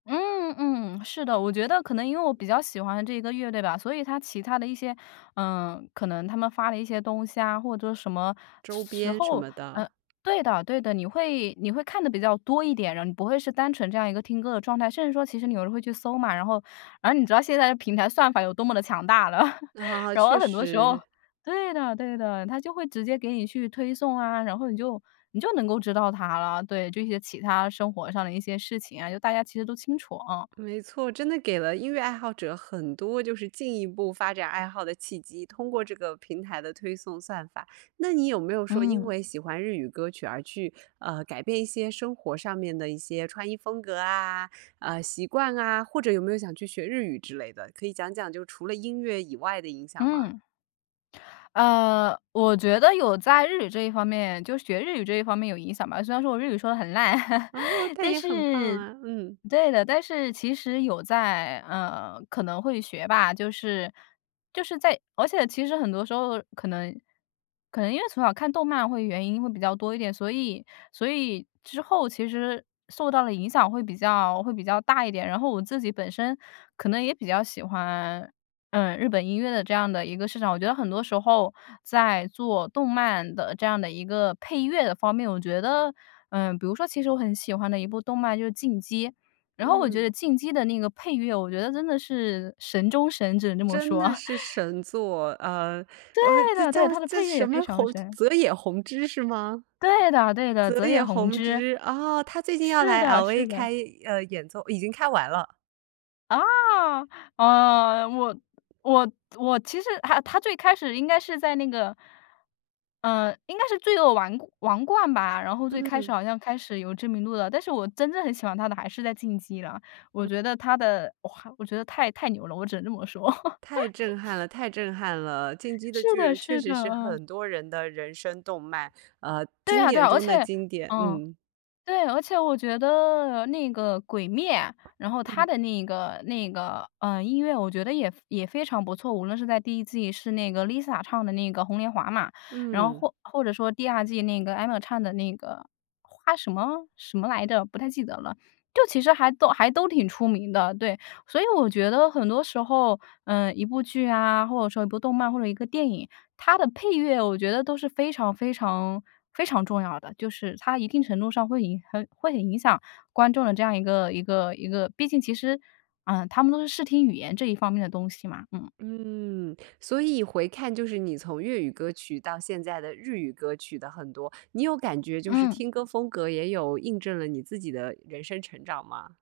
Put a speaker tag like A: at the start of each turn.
A: 嗯嗯，是的，我觉得可能因为我比较喜欢这个乐队吧，所以它其他的一些呃，可能他们发的一些东西啊，或者什么时
B: 周
A: 时
B: 边什
A: 候。
B: 么
A: 嗯。
B: 的。
A: 对的对的，你会你会看得比较多一点，然后你不会是单纯这样一个听歌的状态，甚至说其实你可能会去搜嘛。然后然后你知道现在的平台算法有多么地强大了。
B: 啊，
A: 然后
B: 确
A: 很多时候
B: 实。
A: 对的对的，它就会直接给你去推送啊，然后你就你就能够知道他了，对，这些其他生活上的一些事情啊，就大家其实都清楚，啊。
B: 没错，真的给了音乐爱好者很多就是进一步发展爱好的契机，通过这个平台的推送算法。那你有没有说因
A: 嗯。
B: 为喜欢日语歌曲而去，呃，改变一些生活上面的一些穿衣风格啊，呃，习惯啊，或者有没有想去学日语之类的？可以讲讲就除了音乐以外的影响吗？
A: 嗯。呃，我觉得有在日语这一方面就学日语这一方面有影响吧，虽然说我日语说得很烂，
B: 哦，它
A: 但
B: 也很棒
A: 是
B: 啊，嗯。
A: 对的，但是其实有在嗯，可能会学吧。就是就是在而且其实很多时候可能可能因为从小看动漫会原因会比较多一点，所以所以之后其实受到的影响会比较会比较大一点。然后我自己本身可能也比较喜欢，嗯，日本音乐的这样的一个市场。我觉得很多时候在做动漫的这样的一个配乐的方面，我觉得，嗯比如说其实我很喜欢的一部动漫就《进击》，然后我觉
B: 嗯。
A: 得《进击》的那个配乐，我觉得真的是神中神只能这么
B: 真
A: 说。
B: 的 是神作，呃，
A: 对
B: 哇这
A: 的对，
B: 叫
A: 它的
B: 叫
A: 配乐
B: 什
A: 也非
B: 么
A: 常
B: 弘
A: 神。
B: 泽野弘之是吗？
A: 对的对的，
B: 泽
A: 泽野
B: 野
A: 弘
B: 弘
A: 之。
B: 之，哦，他最近要
A: 是
B: 来
A: 的是
B: LA
A: 的。
B: 开，呃，演奏已经开完了。
A: 啊，呃，我我我其实他他最开始应该是在那个嗯，应该是罪恶王王冠吧，然后最开始
B: 嗯。
A: 好像开始有知名度了，但是我真正很喜欢他的还是在《进击》了，我
B: 嗯。
A: 觉得他的哇，我觉得太太牛了，我只能这么说。
B: 太震撼 了太震撼了！《进击的
A: 是
B: 巨
A: 的
B: 人》确
A: 是
B: 实
A: 的，
B: 是
A: 嗯。
B: 很多人的人生动漫，啊，
A: 对
B: 经
A: 啊对
B: 典
A: 啊，而
B: 中
A: 且
B: 的经典，
A: 嗯，
B: 嗯。
A: 对，而且我觉得那个《鬼灭》，然后它
B: 嗯。
A: 的那个那个，嗯，音乐我觉得也也非常不错，无论是在第1季是那个 Lisa 唱的那个《红莲华》嘛，然后
B: 嗯。
A: 或或者说第2季那个 Emma 唱的那个花什么什么来着？不太记得了。就其实还都还都挺出名的，对，所以我觉得很多时候，嗯，一部剧啊，或者说一部动漫或者一个电影，它的配乐，我觉得都是非常非常非常重要的。就是它一定程度上会影很会很影响观众的这样一个一个一个毕竟其实，嗯，他们都是视听语言这一方面的东西嘛，嗯。
B: 嗯，所以回看就是你从粤语歌曲到现在的日语歌曲的很多，你有感觉就是
A: 嗯。
B: 听歌风格也有印证了你自己的人生成长吗？